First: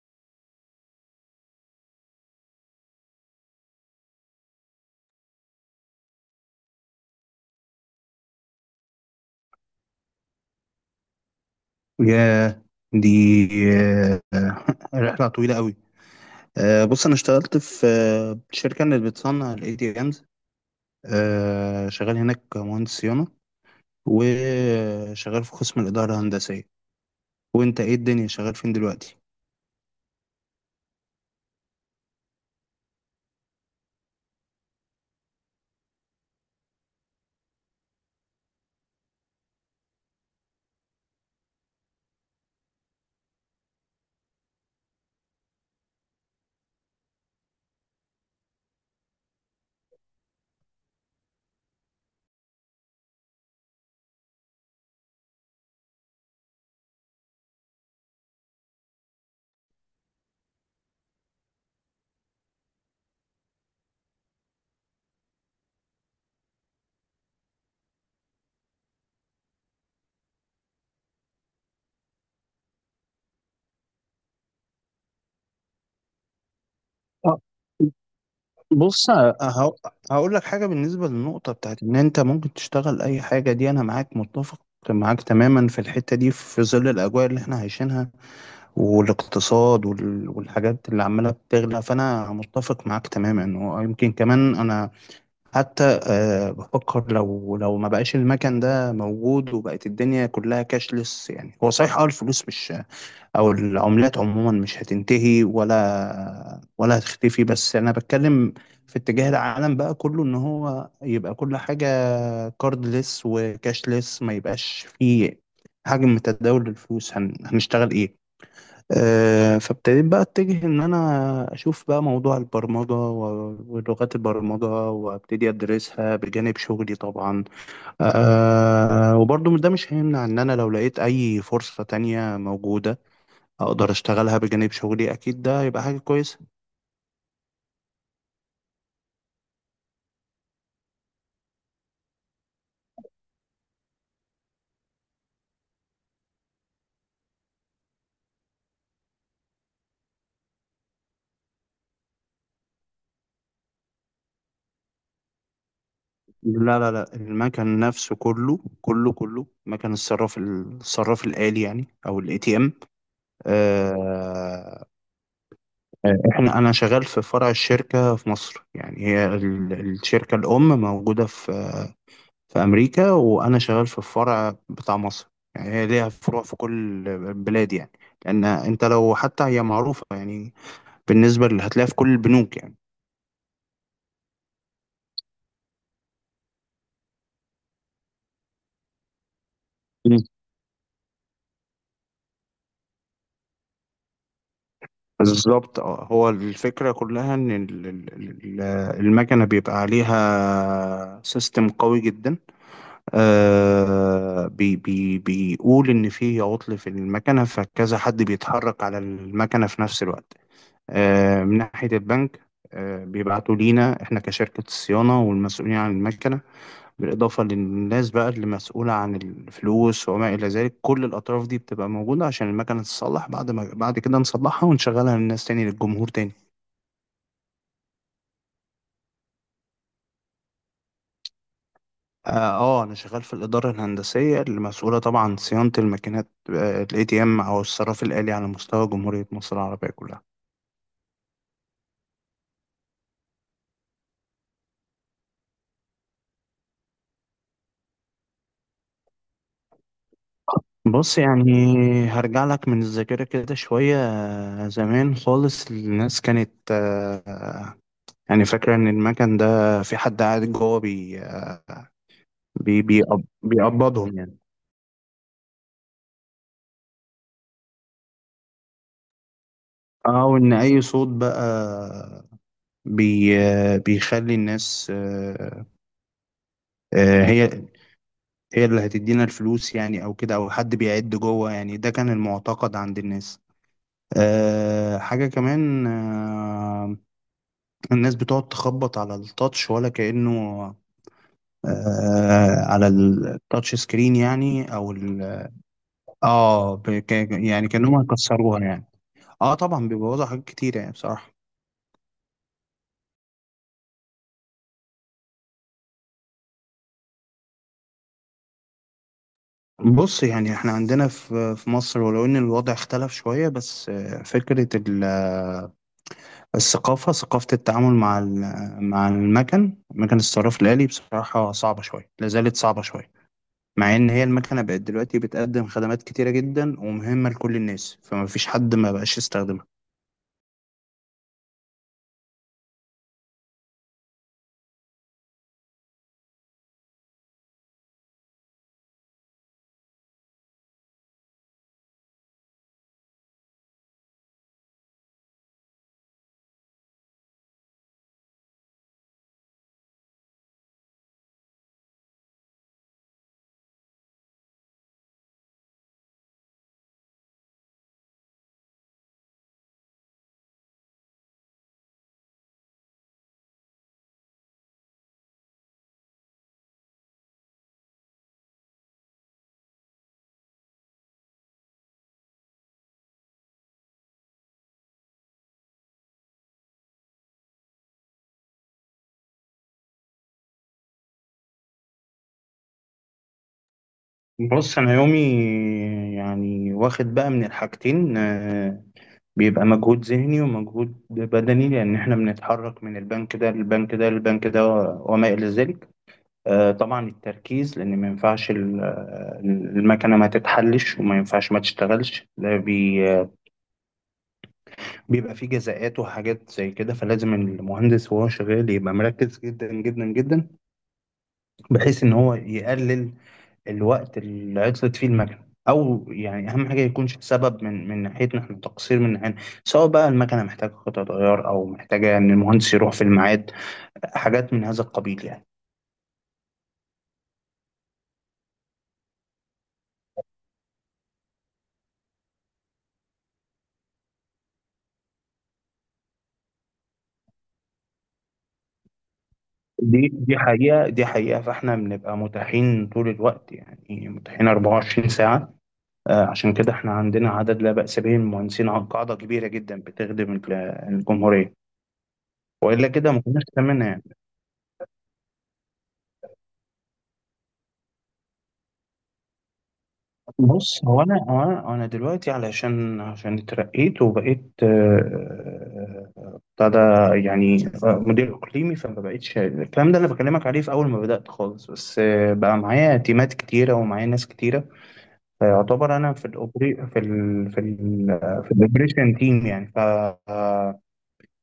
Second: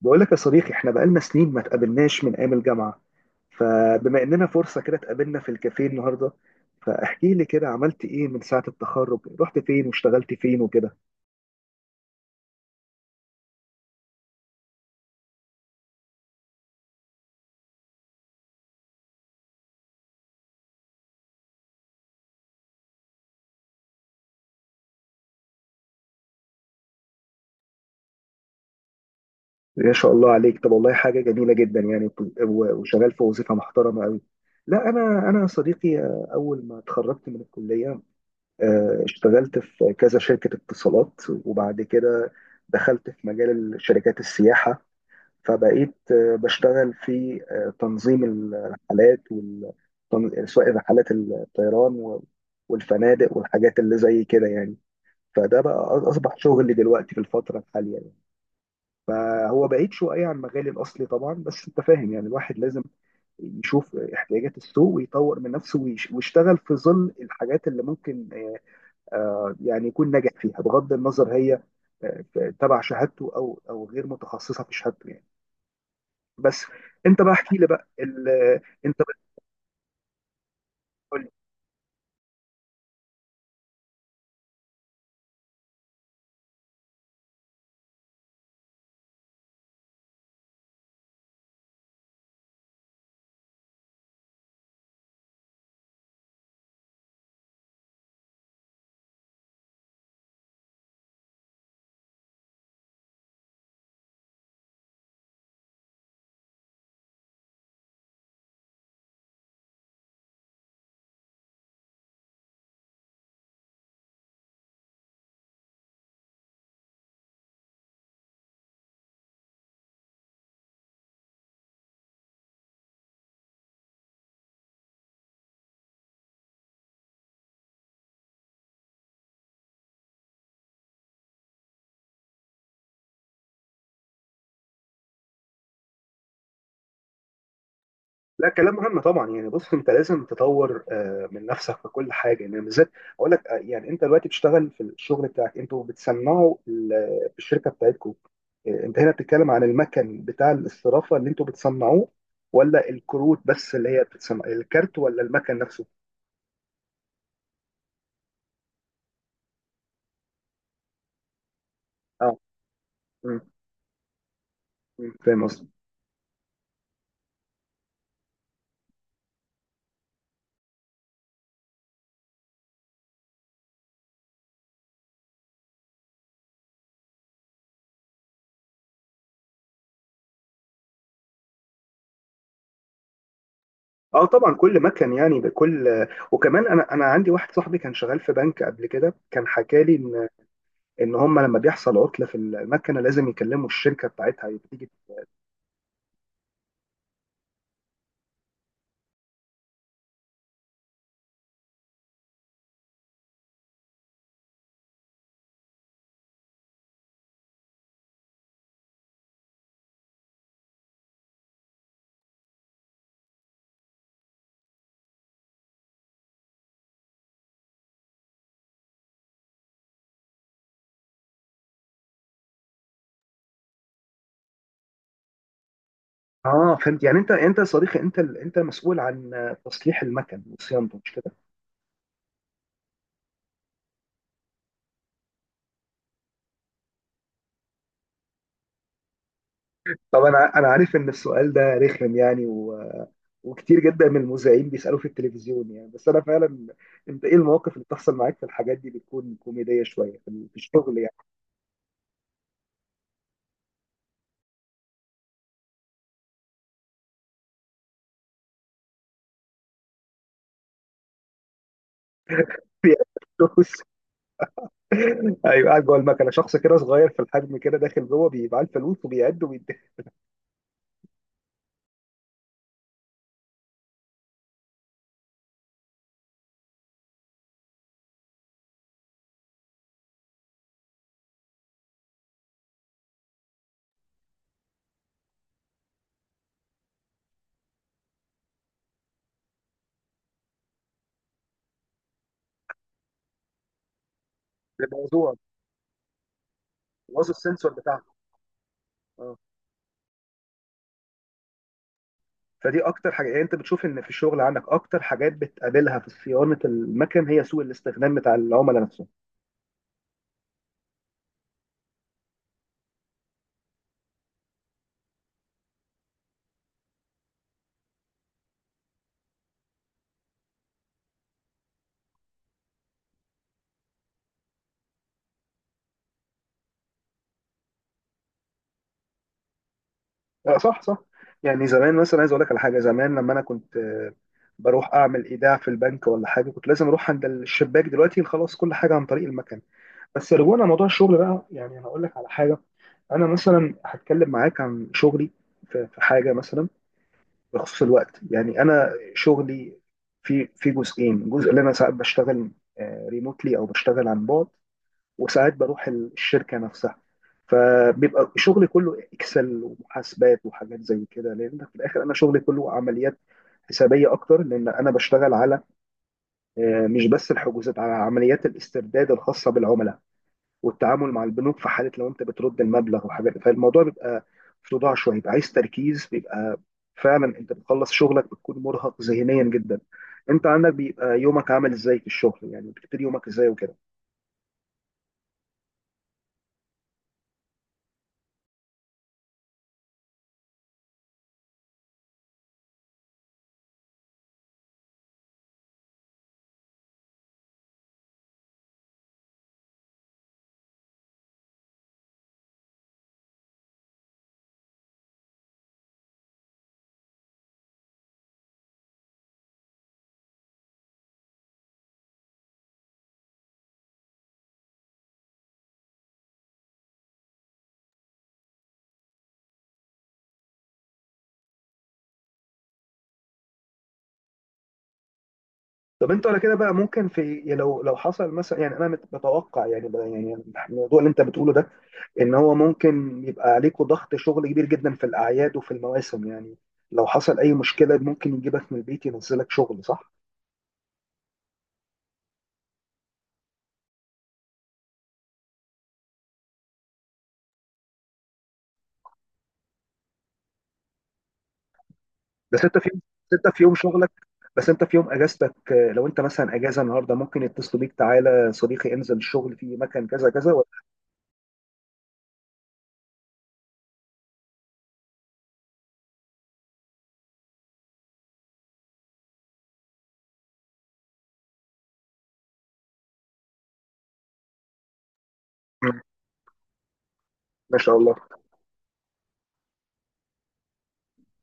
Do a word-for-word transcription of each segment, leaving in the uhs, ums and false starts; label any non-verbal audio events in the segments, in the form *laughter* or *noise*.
بقول لك يا صديقي، احنا بقالنا سنين ما تقابلناش من ايام الجامعة. فبما اننا فرصة كده اتقابلنا في الكافيه النهاردة، فاحكي لي كده عملت ايه من ساعة التخرج؟ رحت فين واشتغلت فين وكده؟ ياه دي آه، *laughs* رحلة طويلة قوي. آه، بص، أنا اشتغلت في آه، شركة اللي بتصنع ال ايه تي ام اس، آه، شغال هناك مهندس صيانة، وشغال في قسم الإدارة الهندسية. وأنت إيه الدنيا، شغال فين دلوقتي؟ ما شاء الله عليك، طب والله حاجة جميلة جدا يعني. و- وشغال في وظيفة محترمة قوي. لا، انا انا يا صديقي، آه، اول ما اتخرجت من الكلية آه، اشتغلت في كذا شركة اتصالات، وبعد كده دخلت في مجال شركات السياحة. فبقيت آه، بشتغل في آه، تنظيم الرحلات، وال- تن- سواء رحلات الطيران و- والفنادق والحاجات اللي زي كده يعني. فده بقى أ- اصبح شغلي دلوقتي في الفتره الحاليه يعني. فهو بعيد شويه عن مجالي الاصلي طبعا، بس انت فاهم، يعني الواحد لازم يشوف احتياجات السوق ويطور من نفسه ويش- ويشتغل في ظل الحاجات اللي ممكن آه، آه، يعني يكون ناجح فيها، بغض النظر هي آه، تبع شهادته او او غير متخصصه في شهادته يعني. بس انت بقى آه، احكي لي بقى ال... انت بص، هقول هقول لك حاجة. بالنسبة بتقول لي. للنقطة بتاعت إن أنت ممكن تشتغل أي حاجة دي، أنا معاك متفق. معاك تماما في الحتة دي، في ظل الأجواء اللي إحنا عايشينها والاقتصاد وال- والحاجات اللي عمالة بتغلى، فأنا متفق معاك تماما. ويمكن كمان أنا حتى آه، بفكر، لو لو ما بقاش المكان ده موجود وبقت الدنيا كلها كاشلس، يعني هو صحيح، اه الفلوس مش، أو العملات عموما مش هتنتهي ولا ولا هتختفي. بس أنا بتكلم في اتجاه العالم بقى كله، إن هو يبقى كل حاجة كاردلس وكاشلس، ما يبقاش فيه حجم تداول الفلوس، هن... هنشتغل إيه؟ آه، فابتديت بقى اتجه ان انا اشوف بقى موضوع البرمجة و- ولغات البرمجة، وابتدي ادرسها بجانب شغلي طبعا. أه وبرضو ده مش هيمنع ان انا لو لقيت اي فرصة تانية موجودة، اقدر اشتغلها بجانب شغلي، اكيد ده هيبقى حاجة كويسة. لا، كلام مهم طبعا، يعني بص، انت لازم تطور آه، من نفسك في كل حاجه يعني. بالذات اقول لك، آه، يعني انت دلوقتي بتشتغل في الشغل بتاعك، انتوا بتصنعوا ال- في الشركه بتاعتكم. آه، انت هنا بتتكلم عن المكن بتاع الاسترافه اللي انتوا بتصنعوه، ولا الكروت بس اللي هي بتصنع الكارت، ولا المكن نفسه؟ لا، لا، لا، المكن نفسه كله كله كله، مكن الصراف الصراف الآلي يعني، او اه. الاي تي ام. مم. مم. فاهم قصدي؟ آه، احنا انا شغال في فرع الشركه في مصر. يعني هي ال- الشركه الام موجوده في في امريكا، وانا شغال في الفرع بتاع مصر. يعني هي ليها فروع في كل البلاد يعني، لان انت لو حتى هي معروفه يعني، بالنسبه اللي هتلاقيها في كل البنوك يعني. اه، طبعا كل مكن يعني بكل. وكمان انا انا عندي واحد صاحبي كان شغال في بنك قبل كده، كان حكى مم. لي ان هم لما بيحصل عطله في المكنه لازم يكلموا الشركه بتاعتها تيجي. بالظبط، اه هو الفكره كلها ان ال- ال- ال- المكنه بيبقى عليها سيستم قوي جدا. آه بي بي بيقول إن في عطل في المكنة، فكذا حد بيتحرك على المكنة في نفس الوقت، آه من ناحية البنك. آه بيبعتوا لينا إحنا كشركة الصيانة والمسؤولين عن المكنة، بالإضافة للناس بقى اللي مسؤولة عن الفلوس وما إلى ذلك. كل الأطراف دي بتبقى موجودة عشان المكنة تتصلح، بعد ما بعد كده نصلحها ونشغلها للناس تاني، للجمهور تاني. اه، فهمت. يعني انت انت يا صديقي، انت ال- انت مسؤول عن تصليح المكن وصيانته، مش كده؟ اه. آه، انا شغال في الاداره الهندسيه المسؤوله طبعا عن صيانه الماكينات الاي تي ام، او الصراف الالي على مستوى جمهوريه مصر العربيه طب كلها. انا انا عارف ان السؤال ده رخم يعني، و... وكتير جدا من المذيعين بيسالوه في التلفزيون يعني، بس انا فعلا، انت ايه المواقف اللي بتحصل معاك في الحاجات دي؟ بتكون كوميديه شويه في ال- في الشغل يعني. بص يعني، هرجع لك من الذاكره كده شويه. آه، زمان خالص، الناس كانت آه، يعني فاكره ان المكن ده في حد قاعد جوه بي بي *laughs* بيقب- فلوس! بيقبضهم يعني. ايوه، قاعد جوه المكنه شخص كده صغير في الحجم كده، داخل جوه بيبقى الفلوس وبيعد وبيدي. اه وان اي صوت بقى بي آه، بيخلي الناس، آه، آه، هي هي اللي هتدينا الفلوس يعني، او كده، او حد بيعد جوه يعني. ده كان المعتقد عند الناس. أه حاجة كمان. أه الناس بتقعد تخبط على التاتش، ولا كأنه أه على التاتش سكرين يعني، او ال الموضوع اه ب- ك- باظ يعني السنسور كأنهم بتاعه. هيكسروها يعني. آه. اه، طبعا بيبوظوا حاجات كتير يعني بصراحة. فدي اكتر حاجه، يعني انت بتشوف ان في الشغل عندك اكتر حاجات بتقابلها في صيانه المكن هي سوء الاستخدام بتاع العملاء نفسهم. بص يعني، احنا عندنا في في مصر، ولو ان الوضع اختلف شوية، بس آه، فكرة ال الثقافة، ثقافة التعامل مع ال- مع المكن، مكن الصراف الآلي، بصراحة صعبة شوية، لا زالت صعبة شوية. مع إن هي المكنة بقت دلوقتي بتقدم خدمات كتيرة جدا ومهمة لكل الناس، فما فيش حد ما بقاش يستخدمها. آه، صح، صح. يعني زمان مثلا، عايز اقول لك على حاجه. زمان لما انا كنت آه، بروح اعمل ايداع في البنك ولا حاجه، كنت لازم اروح عند الشباك. دلوقتي خلاص، كل حاجه عن طريق المكن. بس رجوعنا لموضوع الشغل بقى، يعني انا اقول لك على حاجه. انا مثلا هتكلم معاك عن شغلي، في في حاجه مثلا بخصوص الوقت. يعني انا شغلي في في جزئين. جزء اللي انا ساعات بشتغل ريموتلي او بشتغل عن بعد، وساعات بروح ال- الشركه نفسها. فبيبقى شغلي كله اكسل ومحاسبات وحاجات زي كده، لان في الاخر انا شغلي كله عمليات حسابيه اكتر، لان انا بشتغل على آه، مش بس الحجوزات، على عمليات الاسترداد الخاصه بالعملاء والتعامل مع البنوك في حاله لو انت بترد المبلغ وحاجات. فالموضوع بيبقى في صداع شويه، بيبقى عايز تركيز، بيبقى فعلا انت بتخلص شغلك بتكون مرهق ذهنيا جدا. انت عندك بيبقى يومك عامل ازاي في الشغل يعني؟ بتبتدي يومك ازاي وكده؟ بص، أنا يومي يعني واخد بقى من الحاجتين. آه، بيبقى مجهود ذهني ومجهود بدني، لأن إحنا بنتحرك من البنك ده للبنك ده للبنك ده وما إلى ذلك. آه، طبعا التركيز، لان ما ينفعش ال- آه، المكنه ما تتحلش وما ينفعش ما تشتغلش، ده بي آه، بيبقى فيه جزاءات وحاجات زي كده. فلازم المهندس وهو شغال يبقى مركز جدا جدا جدا، بحيث ان هو يقلل الوقت اللي عطلت فيه المكنه، او يعني اهم حاجه يكونش سبب من من ناحيتنا احنا، تقصير من ناحيتنا، سواء بقى المكنه محتاجه قطع غيار او محتاجه ان المهندس يروح في الميعاد، حاجات من هذا القبيل يعني. طب انت على كده بقى، ممكن في يعني، لو لو حصل مثلا، يعني انا مت- متوقع يعني بقى، يعني الموضوع اللي انت بتقوله ده، ان هو ممكن يبقى عليكوا ضغط شغل كبير جدا في الاعياد وفي المواسم يعني. لو حصل اي مشكله ممكن يجيبك من البيت ينزلك شغل، دي صح؟ دي حقيقة، دي حقيقة، فاحنا بنبقى متاحين طول الوقت، يعني متاحين اربعة وعشرين ساعة. آه، عشان كده احنا عندنا عدد لا بأس به من المهندسين عن قاعدة كبيرة جدا بتخدم ال- الجمهورية، بس انت وإلا في، كده ما بس كناش انت في يوم تمنا يعني. شغلك، بس انت في يوم اجازتك، آه، لو انت مثلا اجازه النهارده، ممكن يتصلوا بيك: تعالى صديقي انزل الشغل في مكان كذا كذا، ولا؟ بص، هو أنا هو أنا أنا دلوقتي علشان عشان اترقيت وبقيت، آه، آه، ابتدى يعني، آه، مدير إقليمي. فما بقتش الكلام ده اللي بكلمك عليه في أول ما بدأت خالص. بس آه، بقى معايا تيمات كتيرة ومعايا ناس كتيرة، فيعتبر مم. انا في الاوبري في ال في ال ما شاء الله. في الاوبريشن تيم يعني، ف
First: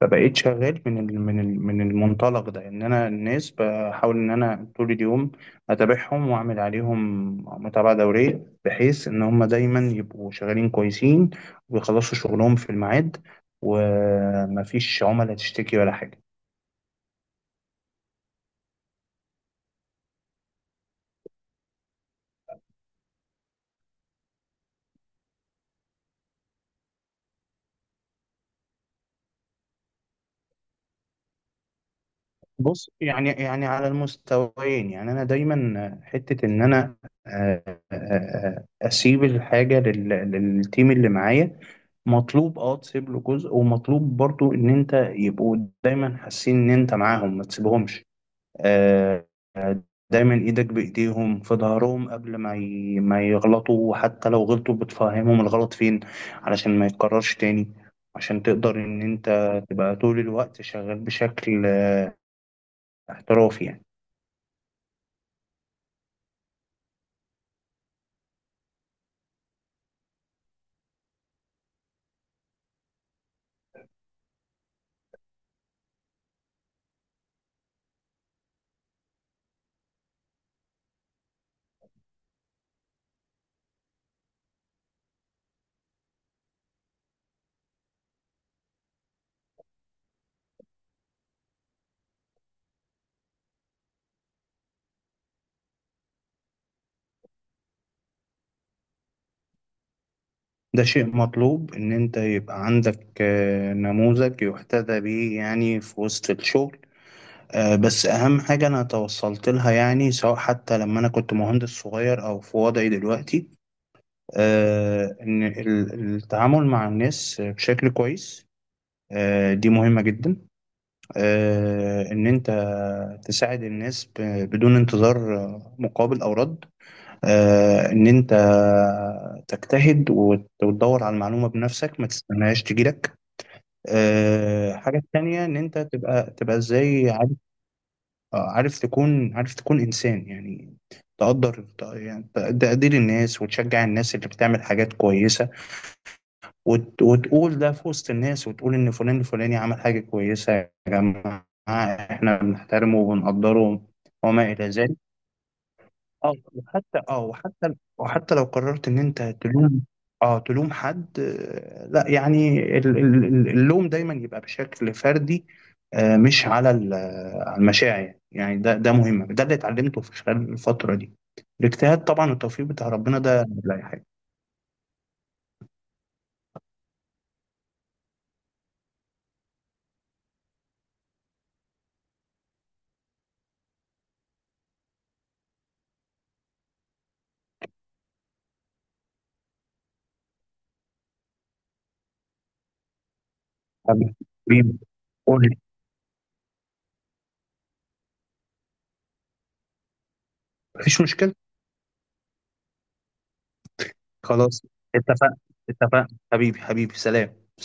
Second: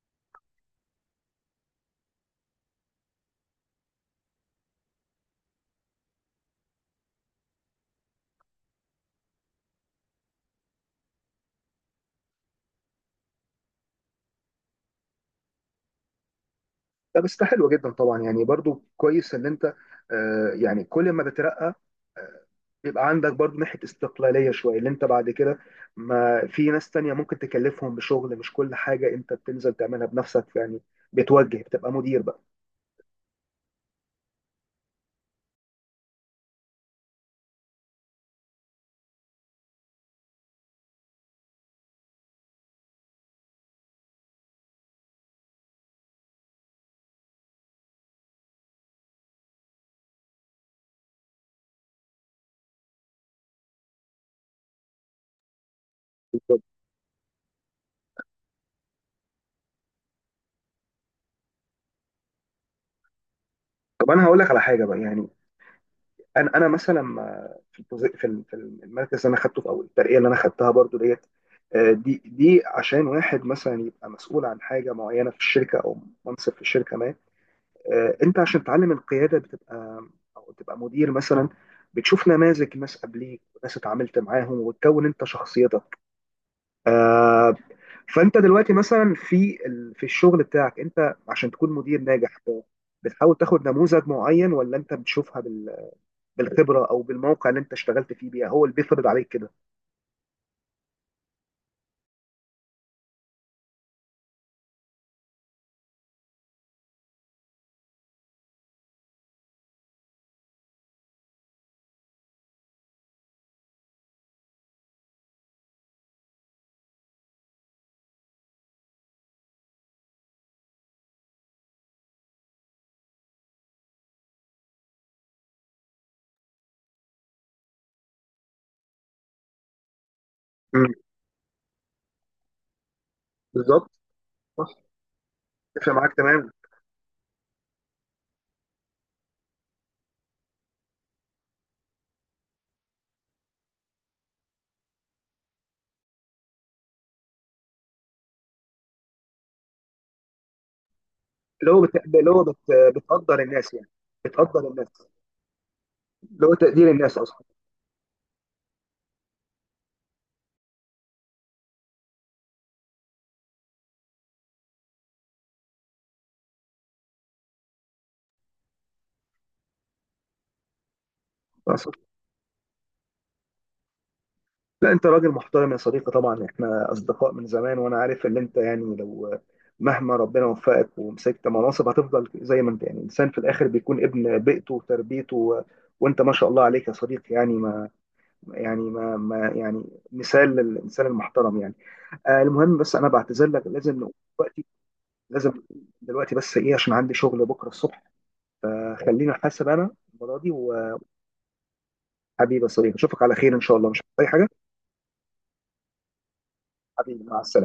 فبقيت شغال من ال من ال من المنطلق ده، ان انا الناس بحاول ان انا طول اليوم اتابعهم واعمل عليهم متابعه دوريه، بحيث ان هم دايما يبقوا شغالين كويسين، ويخلصوا شغلهم في الميعاد، ومفيش عملاء تشتكي ولا حاجه. لا، بس ده حلو جدا طبعا، يعني برضو كويس ان انت، آه، يعني كل ما بترقى بيبقى عندك برضو ناحيه استقلاليه شويه، اللي انت بعد كده ما في ناس تانية ممكن تكلفهم بشغل. مش كل حاجه انت بتنزل تعملها بنفسك يعني، بتوجه، بتبقى مدير بقى. بص يعني، يعني على المستويين يعني. انا دايما حته ان انا آه، آه، آه، اسيب الحاجه لل- للتيم اللي معايا. مطلوب اه تسيب له جزء، ومطلوب برضو ان انت يبقوا دايما حاسين ان انت معاهم، ما تسيبهمش. آه، آه، دايما ايدك بايديهم في ظهرهم، قبل ما ي- ما يغلطوا، وحتى لو غلطوا بتفهمهم الغلط فين، علشان ما يتكررش تاني. عشان تقدر ان انت تبقى طول الوقت شغال بشكل آه، احترافي يعني. طب انا هقول لك على حاجه بقى يعني. انا انا مثلا، ما- في البوزي- في ال- في المركز اللي انا خدته في اول الترقيه اللي انا خدتها برضو ديت، آه، دي دي عشان واحد مثلا يبقى مسؤول عن حاجه معينه في الشركه، او منصب في الشركه ما، آه، انت عشان تتعلم القياده، بتبقى او تبقى مدير مثلا، بتشوف نماذج ناس قبليك وناس اتعاملت معاهم وتكون انت شخصيتك. فانت دلوقتي مثلا في ال- في الشغل بتاعك، انت عشان تكون مدير ناجح، ب- بتحاول تاخد نموذج معين، ولا انت بتشوفها بالخبره، او بالموقع اللي انت اشتغلت فيه بيها هو اللي بيفرض عليك كده؟ ده شيء مطلوب إن أنت يبقى عندك آه، نموذج يحتذى به يعني في وسط الشغل. آه، بس أهم حاجة أنا توصلت لها يعني، سواء حتى لما أنا كنت مهندس صغير أو في وضعي دلوقتي، آه، إن ال- التعامل مع الناس بشكل كويس، آه، دي مهمة جدا. آه، إن أنت تساعد الناس ب- بدون انتظار آه، مقابل أو رد. آه، إن أنت تجتهد وت- مم. وتدور على المعلومة بنفسك، ما تستناهاش تجيلك. بالظبط. صح. آه، حاجة تانية، إن أنت اتفق معاك تبقى تمام. تبقى إزاي عارف. آه، عارف تكون عارف تكون إنسان يعني، تقدر ت- يعني ت- تقدير الناس، وتشجع الناس اللي بتعمل حاجات كويسة، وت- وتقول ده في وسط الناس، وتقول إن فلان الفلاني عمل حاجة كويسة، يا جماعة اللي هو بت... اللي إحنا هو بت... بنحترمه بتقدر الناس وبنقدره يعني. وما بتقدر إلى الناس. ذلك. اه اللي هو تقدير وحتى الناس اه اصلا. وحتى وحتى لو قررت ان انت تلوم، اه تلوم حد، آه، لا يعني ال- ال- ال- اللوم دايما يبقى بشكل فردي. آه، مش على ال- آه، على المشاعر يعني، ده ده مهم، ده اللي اتعلمته في خلال الفترة دي، صح. الاجتهاد طبعا، التوفيق بتاع ربنا ده لا أي حاجة. لا، انت راجل محترم يا صديقي طبعا، احنا اصدقاء من زمان، وانا عارف ان انت، يعني لو مهما ربنا وفقك ومسكت مناصب هتفضل زي ما انت. يعني الانسان في الاخر بيكون ابن بيئته وتربيته، و... وانت ما شاء الله عليك يا صديقي، يعني ما يعني ما, ما يعني مثال للانسان المحترم يعني. آه المهم، بس انا بعتذر لك، لازم نقوم دلوقتي. حبيبي، قول لازم لي. نقوم دلوقتي، بس ايه، عشان عندي شغل بكره الصبح. فخلينا، حاسب انا المره دي مفيش وحبيبي. مشكلة. يا صديقي اشوفك على خير ان شاء الله، مش عايز اي حاجه. خلاص، اتفقنا اتفقنا. حبيبي حبيبي حبيبي، مع سلام. السلامه.